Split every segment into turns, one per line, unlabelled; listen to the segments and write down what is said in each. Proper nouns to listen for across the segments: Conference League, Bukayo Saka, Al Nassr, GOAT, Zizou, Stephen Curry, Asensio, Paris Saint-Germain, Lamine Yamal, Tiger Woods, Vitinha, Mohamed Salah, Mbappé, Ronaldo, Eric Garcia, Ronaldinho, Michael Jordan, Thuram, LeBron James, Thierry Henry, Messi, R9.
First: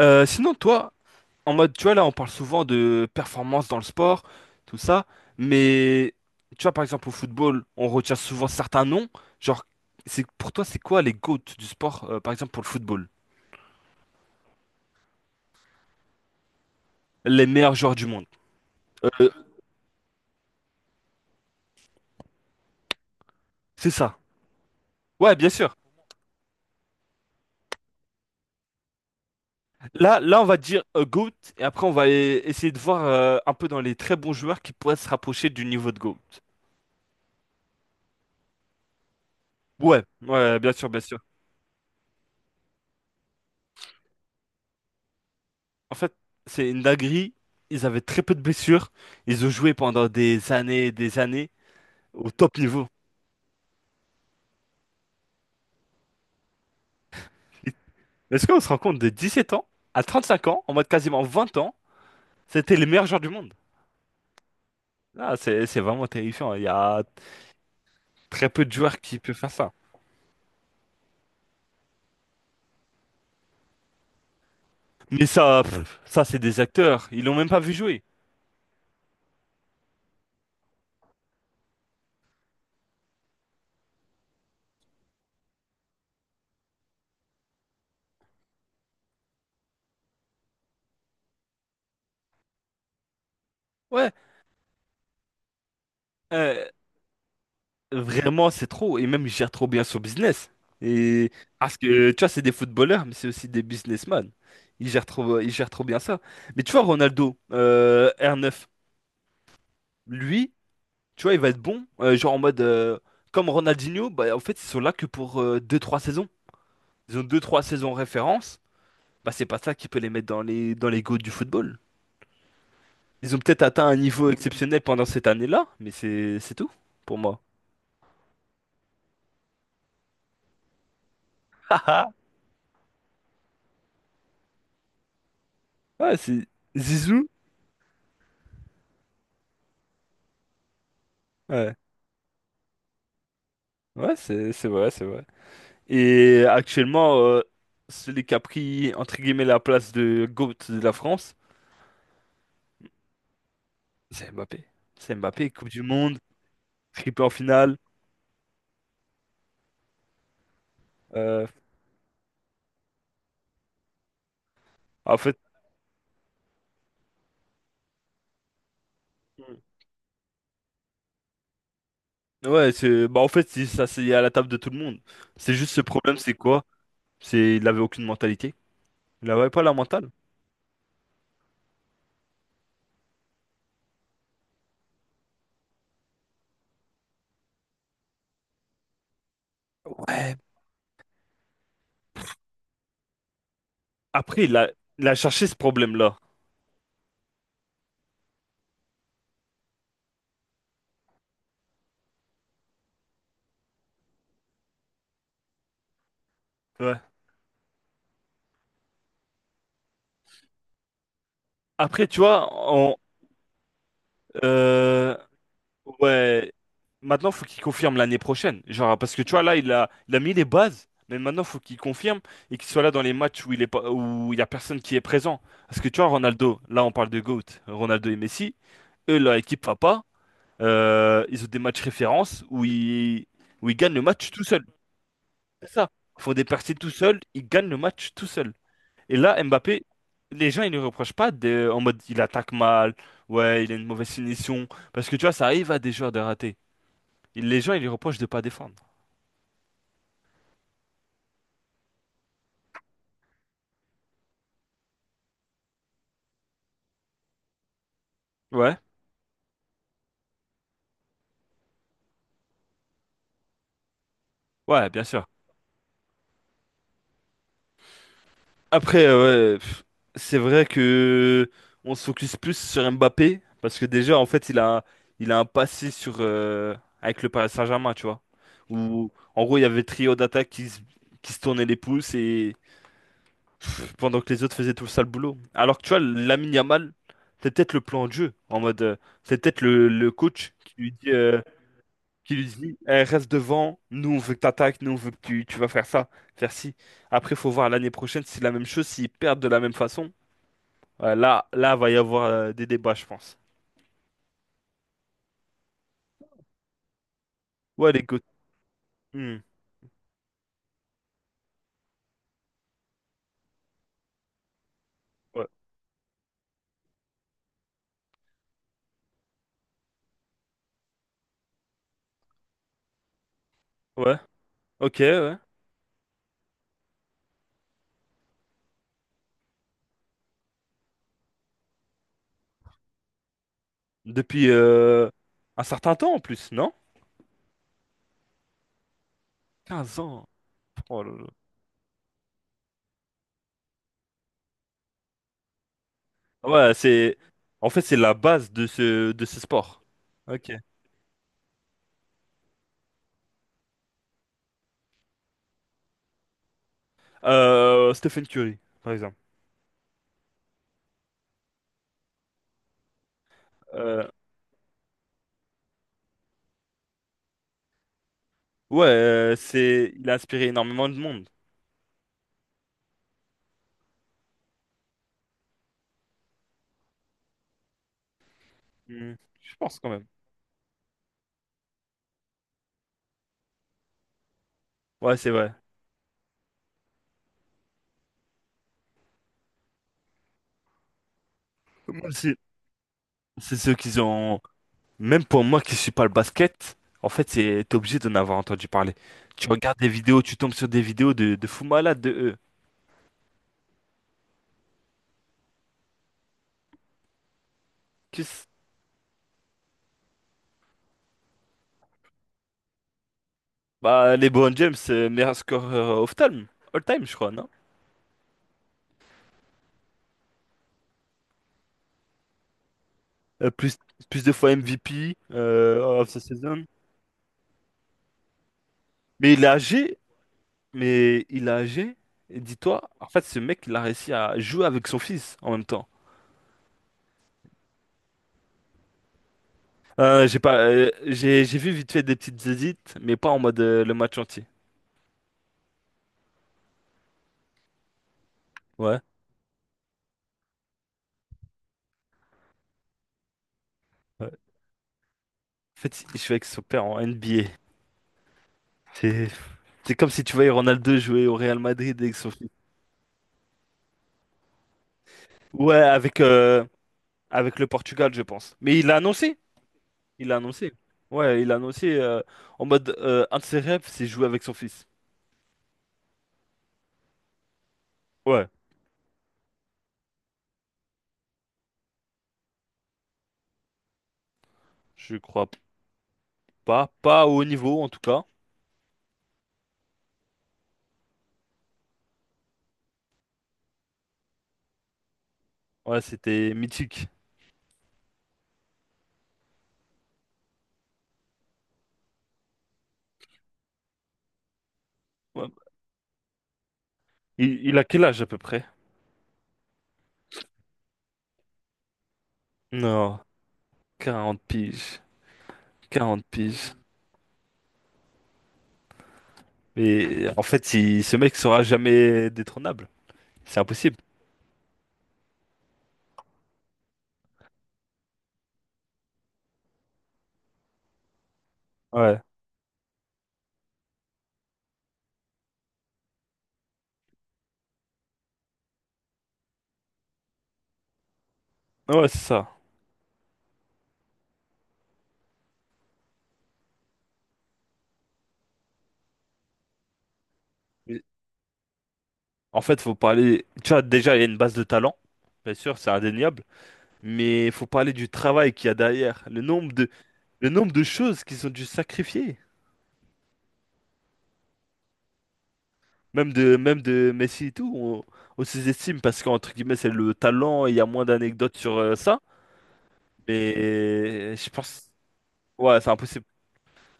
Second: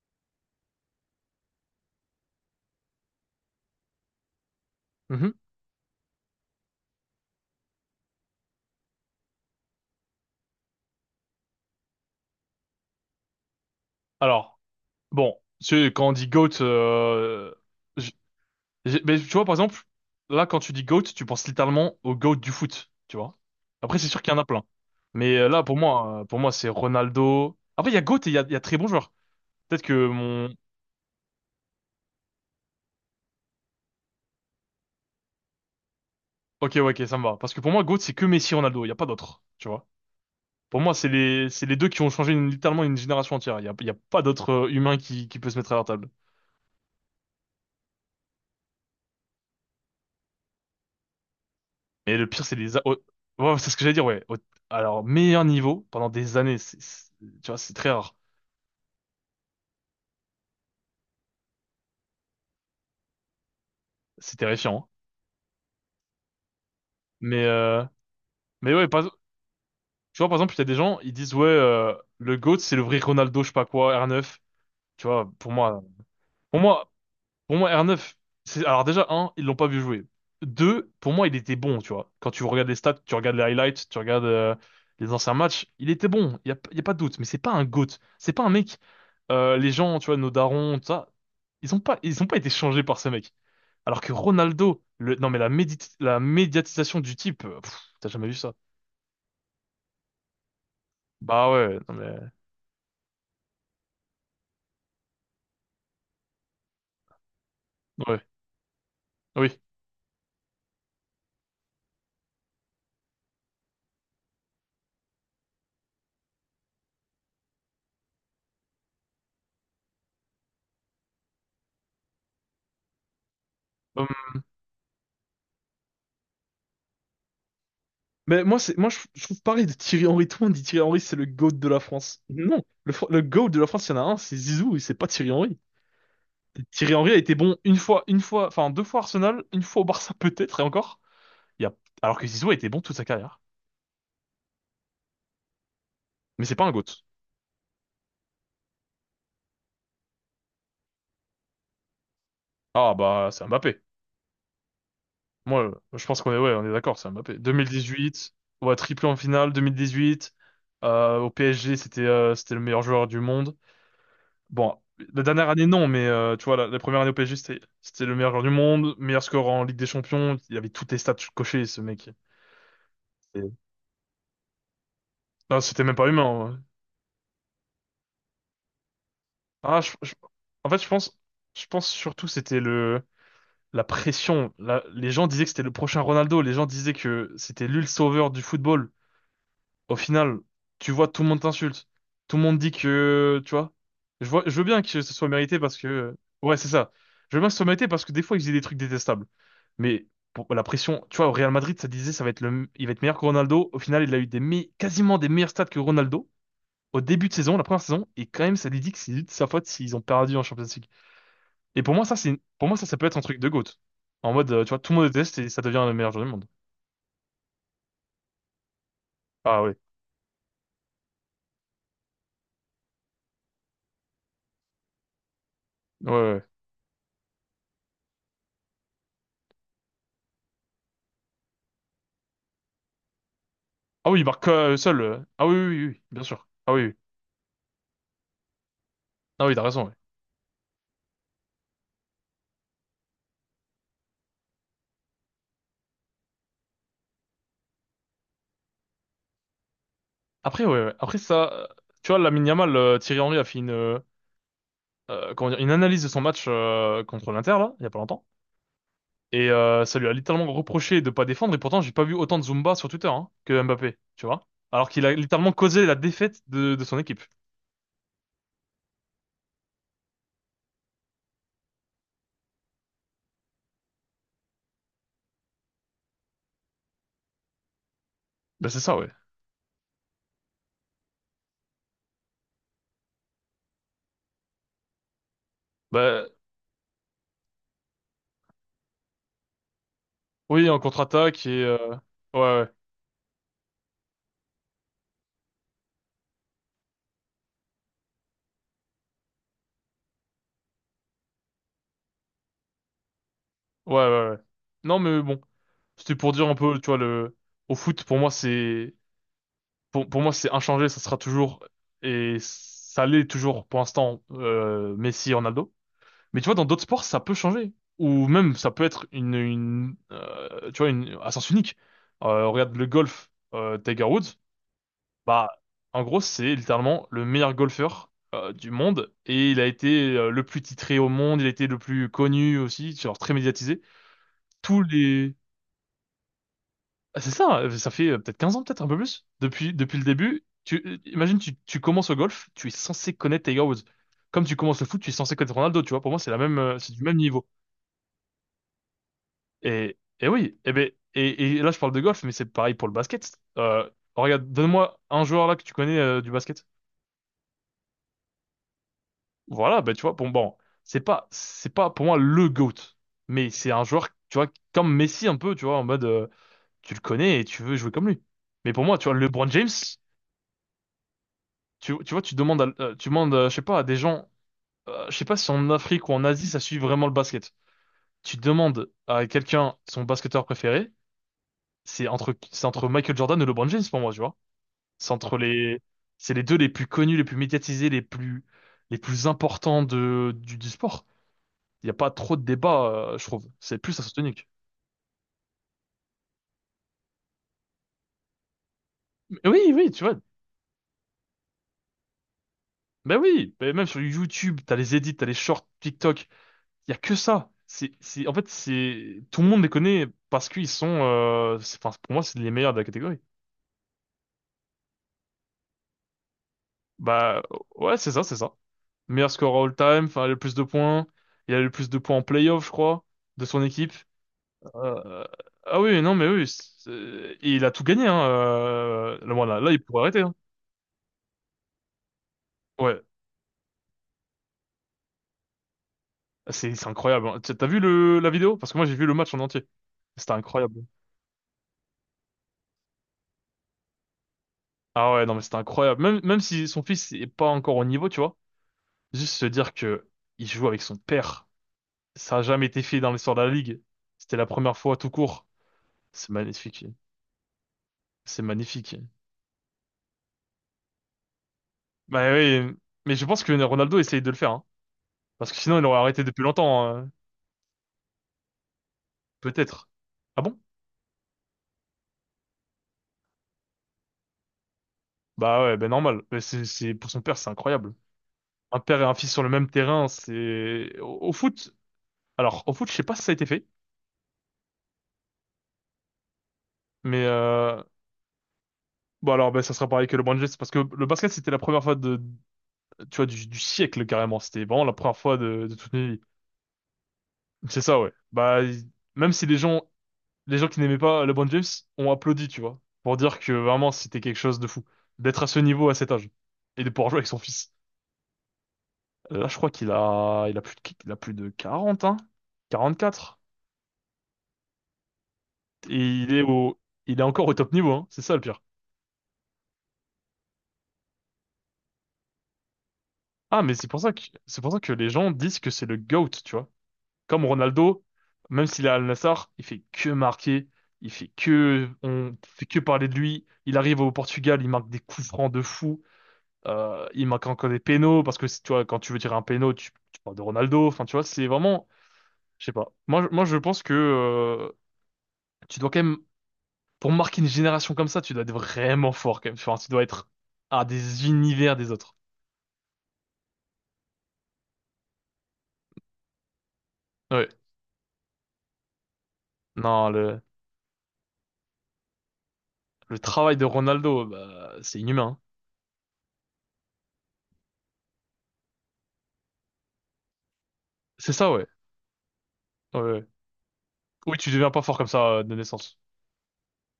Sinon, toi, en mode, tu vois, là, on parle souvent de performance dans le sport, tout ça,
Mhm.
mais tu vois, par exemple, au football, on retient souvent certains noms. Genre, c'est pour toi, c'est quoi les GOAT du sport, par exemple, pour le football?
Alors, bon, quand on dit GOAT,
Les meilleurs joueurs du
j-
monde.
mais tu
Euh,
vois, par exemple, là, quand tu dis GOAT, tu penses littéralement au GOAT du foot, tu vois.
c'est
Après, c'est
ça.
sûr qu'il y en a plein.
Ouais,
Mais
bien
là,
sûr.
pour moi, c'est Ronaldo. Après, il y a GOAT et il y a très bons joueurs. Peut-être que
Là, on
mon...
va dire GOAT, et après, on va essayer de voir un peu dans les très bons joueurs qui pourraient se rapprocher du niveau de GOAT.
Ok, ouais, ok, ça me va. Parce que pour moi, GOAT, c'est que Messi Ronaldo, il n'y a pas d'autres, tu vois.
Ouais, ouais, bien
Pour
sûr,
moi,
bien sûr.
c'est les deux qui ont changé littéralement une génération entière. Il y a pas d'autres humain qui peut se mettre à leur
En
table.
fait, c'est une dinguerie. Ils avaient très peu de blessures. Ils ont joué pendant des années et des années
Mais le
au
pire, c'est
top
les... a-
niveau.
au- ouais, c'est ce que j'allais dire, ouais. Alors, meilleur niveau pendant des années, tu vois, c'est très rare.
Est-ce qu'on se rend compte de 17 ans à 35 ans, en mode quasiment 20 ans, c'était les meilleurs joueurs du monde?
C'est terrifiant, hein.
Ah, c'est vraiment terrifiant. Il y a
Mais, euh...
très peu de
mais ouais,
joueurs qui peuvent faire ça.
tu vois, par exemple, il y a des gens, ils disent, ouais, le GOAT, c'est le vrai Ronaldo, je sais pas quoi, R9. Tu
Mais
vois,
ça, pff, ça c'est des
pour moi,
acteurs. Ils l'ont même
pour
pas vu
moi,
jouer.
R9, c'est... Alors déjà, un, ils l'ont pas vu jouer. Deux, pour moi, il était bon, tu vois. Quand tu regardes les stats, tu regardes les highlights, tu regardes les anciens matchs, il était bon, y a pas de doute. Mais c'est pas un GOAT, c'est pas un mec... les gens, tu vois, nos darons, tout ça, ils ont pas été changés par ce mec. Alors
Ouais.
que Ronaldo, le... non mais la
euh,
médiatisation du type, t'as jamais vu
Vraiment,
ça.
c'est trop. Et même, il gère trop bien son business. Et
Bah
parce
ouais, non
que, tu vois,
mais...
c'est des footballeurs, mais c'est aussi des businessmen. Il gère trop bien ça. Mais tu vois, Ronaldo,
Ouais,
R9,
oui.
lui, tu vois, il va être bon. Genre en mode, comme Ronaldinho, bah, en fait, ils sont là que pour deux trois saisons. Ils ont deux trois saisons en référence. Bah, c'est pas ça qui peut les mettre dans les goûts du football. Ils ont peut-être atteint un niveau exceptionnel pendant cette année-là, mais c'est tout pour moi.
Mais moi, je trouve pareil de Thierry Henry. Tout le monde dit Thierry Henry, c'est le GOAT de la France. Non, le GOAT de la France, il y en a un, c'est Zizou, et c'est pas Thierry Henry.
Ouais, c'est
Thierry Henry a
Zizou.
été bon une fois, enfin deux fois Arsenal, une fois au Barça peut-être, et encore. Il y a,
Ouais.
alors que Zizou a été bon toute sa carrière.
Ouais, c'est vrai, c'est vrai. Et
Mais c'est pas un GOAT.
actuellement, celui qui a pris, entre guillemets, la place de GOAT de la France,
Ah bah, c'est Mbappé.
c'est Mbappé. C'est Mbappé,
Moi,
Coupe du
je
Monde,
pense qu'on est, ouais, on est d'accord, c'est
triplé en
Mbappé.
finale.
2018, ouais, triplé en finale, 2018, au
Euh,
PSG, c'était le meilleur joueur du monde. Bon,
En
la
fait,
dernière année, non, mais tu vois, la première année au PSG, c'était le meilleur joueur du monde, meilleur score en Ligue des Champions. Il avait toutes les stats cochées, ce mec.
ouais, c'est, bah, en fait,
Et-
ça, c'est à la table de tout le monde. C'est
Non,
juste ce
c'était même pas
problème,
humain,
c'est
en vrai.
quoi? C'est, il avait aucune mentalité. Il avait pas la
Ah, je-
mentale.
je- En fait, je pense surtout c'était le la pression. Les gens disaient que c'était le prochain Ronaldo. Les gens disaient que c'était lui le sauveur du football. Au
Ouais.
final, tu vois, tout le monde t'insulte. Tout le monde dit que, tu vois,
Après,
je
il
veux
a,
bien que
il a
ce soit
cherché ce
mérité parce que,
problème-là.
ouais, c'est ça. Je veux bien que ce soit mérité parce que des fois, ils faisaient des trucs détestables. Mais pour la pression, tu vois, au Real Madrid, ça disait, ça va être le, il va être meilleur que Ronaldo. Au final, il a eu des me- quasiment des meilleurs stats que Ronaldo
Ouais.
au début de saison, la première saison, et quand même, ça lui dit que c'est de sa faute s'ils ont perdu en Champions League. Et pour moi,
Après,
ça,
tu vois, on,
ça peut être un truc de GOAT. En mode, tu vois, tout le monde
euh,
déteste et ça devient le meilleur joueur du monde.
Ouais. Maintenant, faut qu'il confirme l'année prochaine. Genre, parce que tu vois, là,
Ah
il
ouais.
a, il a mis les bases, mais maintenant, faut qu'il confirme et qu'il soit là dans les matchs où il est pas, où il y a personne qui est présent. Parce que tu vois,
Ouais, ouais.
Ronaldo, là, on parle de GOAT, Ronaldo et Messi, eux, leur équipe va pas. Ils ont des matchs références où ils gagnent le
Ah oui, il
match tout
marque
seul.
seul. Ah oui,
C'est
oui, oui,
ça.
oui,
Ils
bien
font des
sûr. Ah
percées
oui,
tout
oui.
seuls, ils gagnent le match tout seul. Et là,
Ah oui, t'as
Mbappé,
raison, ouais.
les gens, ils ne reprochent pas de, en mode, il attaque mal, ouais, il a une mauvaise finition. Parce que tu vois, ça arrive à des joueurs de rater. Les gens, ils lui reprochent de pas défendre.
Après, ouais, ouais. Après ça, tu vois, Lamine Yamal, Thierry Henry a fait comment dire, une analyse de son match contre l'Inter là, il y a pas longtemps,
Ouais,
et ça lui a littéralement reproché de pas défendre. Et pourtant, j'ai pas vu autant de Zumba sur Twitter, hein, que Mbappé, tu vois. Alors
ouais, bien
qu'il a
sûr.
littéralement causé la défaite de son équipe.
Après, ouais, pff, c'est vrai que on se focus plus sur Mbappé parce que déjà, en fait, il a un passé sur avec le Paris Saint-Germain, tu vois.
Bah c'est ça,
Où,
ouais.
en gros, il y avait le trio d'attaque qui se tournait les pouces et pff, pendant que les autres faisaient tout le sale boulot. Alors que tu vois,
Bah
Lamine Yamal, c'est peut-être le plan de jeu en mode, c'est peut-être le coach
oui,
qui
en
lui dit. euh,
contre-attaque et
qui
ouais,
lui
ouais,
dit, Eh, reste devant, nous on veut que t'attaques, nous on veut que tu vas faire ça, faire ci. Après, faut voir l'année prochaine si c'est la même chose, s'ils perdent de la même façon. Ouais, là, va y avoir des débats, je pense.
ouais, ouais, ouais. Non, mais bon, c'était pour dire un peu, tu vois, le au
Ouais,
foot pour moi c'est
Hmm.
pour moi, c'est inchangé, et ça l'est toujours pour l'instant, Messi et
Ouais,
Ronaldo. Mais tu vois, dans d'autres sports, ça peut changer. Ou même, ça peut être une tu vois, une, à sens unique. Regarde le golf, Tiger
ouais,
Woods,
ok, ouais.
bah, en gros, c'est littéralement le meilleur golfeur du monde, et il a été le plus titré au monde, il a été le plus connu aussi, genre très médiatisé.
Depuis
Tous les,
un certain temps en plus, non?
Ah, c'est ça, ça fait peut-être 15 ans, peut-être un peu plus.
quinze
Depuis le
ans.
début,
Oh là là.
imagine, tu commences au golf, tu es censé connaître Tiger Woods. Comme tu commences le foot, tu es censé connaître Ronaldo, tu vois. Pour moi, c'est la
Ah,
même,
ouais,
c'est du
c'est.
même niveau.
En fait, c'est la base de ce sport. Ok.
Et là, je parle de golf, mais c'est pareil pour le basket. Regarde, donne-moi un joueur là que tu connais du basket.
Stephen Curry, par exemple.
Voilà, ben, tu vois, bon, c'est pas pour moi le GOAT, mais c'est un
Euh,
joueur, tu vois, comme Messi un peu, tu vois, en mode, tu le connais et tu veux jouer comme lui. Mais pour
ouais,
moi, tu vois, LeBron James.
c'est. Il a inspiré énormément de monde.
Tu vois, tu demandes, je sais pas, à des gens, je sais pas si en Afrique ou en Asie, ça suit vraiment le basket. Tu demandes
Hmm,
à
Je
quelqu'un
pense quand
son
même.
basketteur préféré, c'est entre Michael Jordan et LeBron James pour moi, tu vois. C'est
Ouais, c'est
entre
vrai.
les, c'est les deux les plus connus, les plus médiatisés, les plus importants du sport. Il n'y a
Moi
pas
aussi,
trop de débat, je trouve.
c'est ceux
C'est
qui
plus
ont.
asymptotique.
Même pour moi qui suis pas le basket, en fait, c'est t'es obligé d'en avoir entendu parler.
Mais
Tu
oui,
regardes des
oui, tu vois.
vidéos, tu tombes sur des vidéos de fous malades de eux.
Ben oui, ben même sur YouTube, t'as les edits, t'as les shorts TikTok. Il y a que ça. En
Qu'est-ce-
fait, c'est, tout le monde les connaît parce qu'ils sont, enfin, pour moi, c'est les meilleurs de la catégorie.
Bah, LeBron James, meilleur scoreur of time, all time, je crois,
Bah,
non?
ouais, c'est ça, c'est ça. Meilleur score all-time, enfin, le plus de points. Il a le plus de points en playoff, je crois, de
Euh,
son
plus,
équipe.
plus de fois MVP
Euh, ah oui,
of
non,
the
mais oui.
season.
Et il a tout gagné, hein.
Mais
Là,
il est
voilà, là, il
âgé,
pourrait arrêter, hein.
mais il est âgé. Et dis-toi,
Ouais,
en fait, ce mec, il a réussi à jouer avec son fils en même temps.
c'est incroyable, hein. T'as vu la vidéo? Parce que moi, j'ai vu le match en entier. C'était
J'ai pas,
incroyable.
j'ai vu vite fait des petites édits, mais pas en mode le match entier.
Ah ouais, non, mais c'était incroyable. Même, même si son fils est pas encore au niveau, tu vois.
Ouais.
Juste se dire que il joue avec son père, ça a jamais été fait dans l'histoire de la Ligue.
Ouais.
C'était la
En
première fois tout court.
fait, il
C'est
joue avec son père
magnifique.
en NBA.
C'est magnifique.
C'est c'est comme si tu voyais Ronaldo jouer au Real Madrid avec son
Bah
fils.
oui, mais je pense que Ronaldo essaye de le faire, hein. Parce que
Ouais,
sinon il aurait
avec,
arrêté depuis
euh,
longtemps,
avec le Portugal, je pense. Mais il l'a annoncé.
peut-être.
Il l'a
Ah bon?
annoncé. Ouais, il l'a annoncé en mode un de ses rêves, c'est jouer avec son fils.
Bah ouais, ben normal. Mais pour son père, c'est incroyable.
Ouais,
Un père et un fils sur le même terrain, c'est... Au, au foot, alors au foot, je sais pas si ça a été fait,
je crois pas.
mais...
Pas au haut niveau, en tout cas.
bon alors, ben, ça sera pareil que le basket, parce que le basket, c'était la première fois tu vois, du siècle carrément. C'était vraiment la première fois de toute
Ouais,
une vie.
c'était mythique.
C'est ça, ouais. Même si les gens, les gens qui n'aimaient pas LeBron James ont applaudi, tu vois, pour dire que vraiment c'était quelque chose de fou d'être à
Ouais.
ce niveau à cet âge et de pouvoir jouer avec son
Il,
fils.
il a quel âge à peu près?
Là, je crois il a plus de, il a plus de 40, hein,
Non,
quatre.
40 piges.
Et
quarante
il est
piges.
il est encore au top niveau, hein. C'est ça le pire.
Mais en fait, ce mec sera jamais détrônable. C'est
Ah, mais
impossible.
c'est pour ça que les gens disent que c'est le GOAT, tu vois. Comme Ronaldo, même s'il est à Al Nassr, il fait que marquer,
Ouais.
on fait que parler de lui. Il arrive au Portugal, il marque des coups francs de fou. Il marque encore des pénaux parce que si, tu vois, quand tu veux tirer un pénau, tu parles de Ronaldo. Enfin, tu vois, c'est vraiment,
Ouais, ouais, c'est ça.
je sais pas. Moi, je pense que tu dois quand même, pour marquer une génération comme ça, tu dois être vraiment fort quand même. Enfin, tu dois être à
Mais
des univers des autres.
en fait, faut parler. Tu vois, déjà, il y a une base de talent, bien sûr, c'est indéniable, mais
Ouais.
il faut parler du travail qu'il y a derrière, le nombre de,
Non,
le nombre de choses qu'ils ont dû sacrifier,
le travail de Ronaldo, bah, c'est inhumain, hein.
même de Messi et tout, on sous-estime parce qu'entre guillemets, c'est le talent et il y a moins
C'est ça,
d'anecdotes
ouais.
sur ça,
Ouais, ouais.
mais
Oui,
je
tu deviens pas
pense,
fort comme ça de
ouais, c'est
naissance.
impossible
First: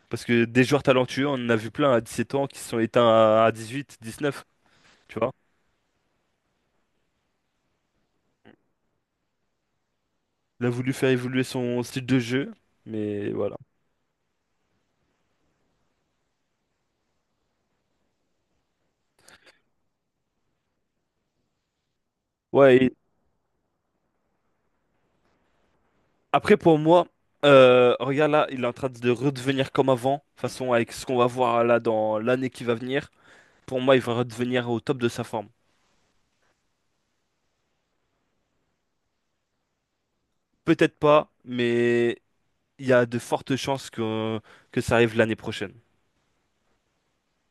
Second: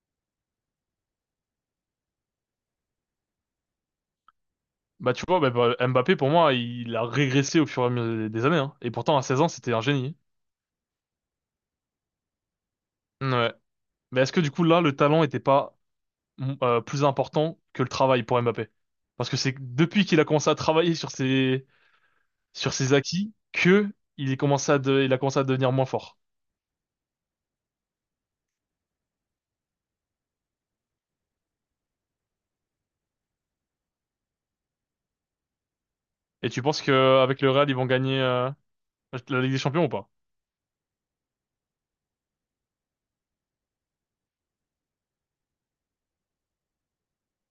parce que des joueurs talentueux, on en a vu plein à 17 ans qui se sont éteints à 18, 19,
Bah,
tu
tu
vois.
vois, bah, Mbappé, pour moi, il a régressé au fur et à mesure des années, hein. Et pourtant, à 16 ans, c'était un génie,
Il a voulu faire évoluer son style de jeu, mais
hein. Ouais.
voilà.
Mais est-ce que du coup, là, le talent était pas Mhm. Plus important que le travail pour Mbappé. Parce que c'est depuis qu'il a commencé à travailler sur
Ouais,
ses acquis que il a commencé à devenir moins fort.
après, pour moi, regarde là, il est en train de redevenir comme avant. De toute façon, avec ce qu'on va voir là dans l'année qui va venir, pour moi, il va redevenir au top de sa forme.
Et tu penses que avec le Real, ils vont gagner la Ligue des Champions ou pas?
Peut-être pas, mais il y a de fortes chances que ça arrive l'année prochaine.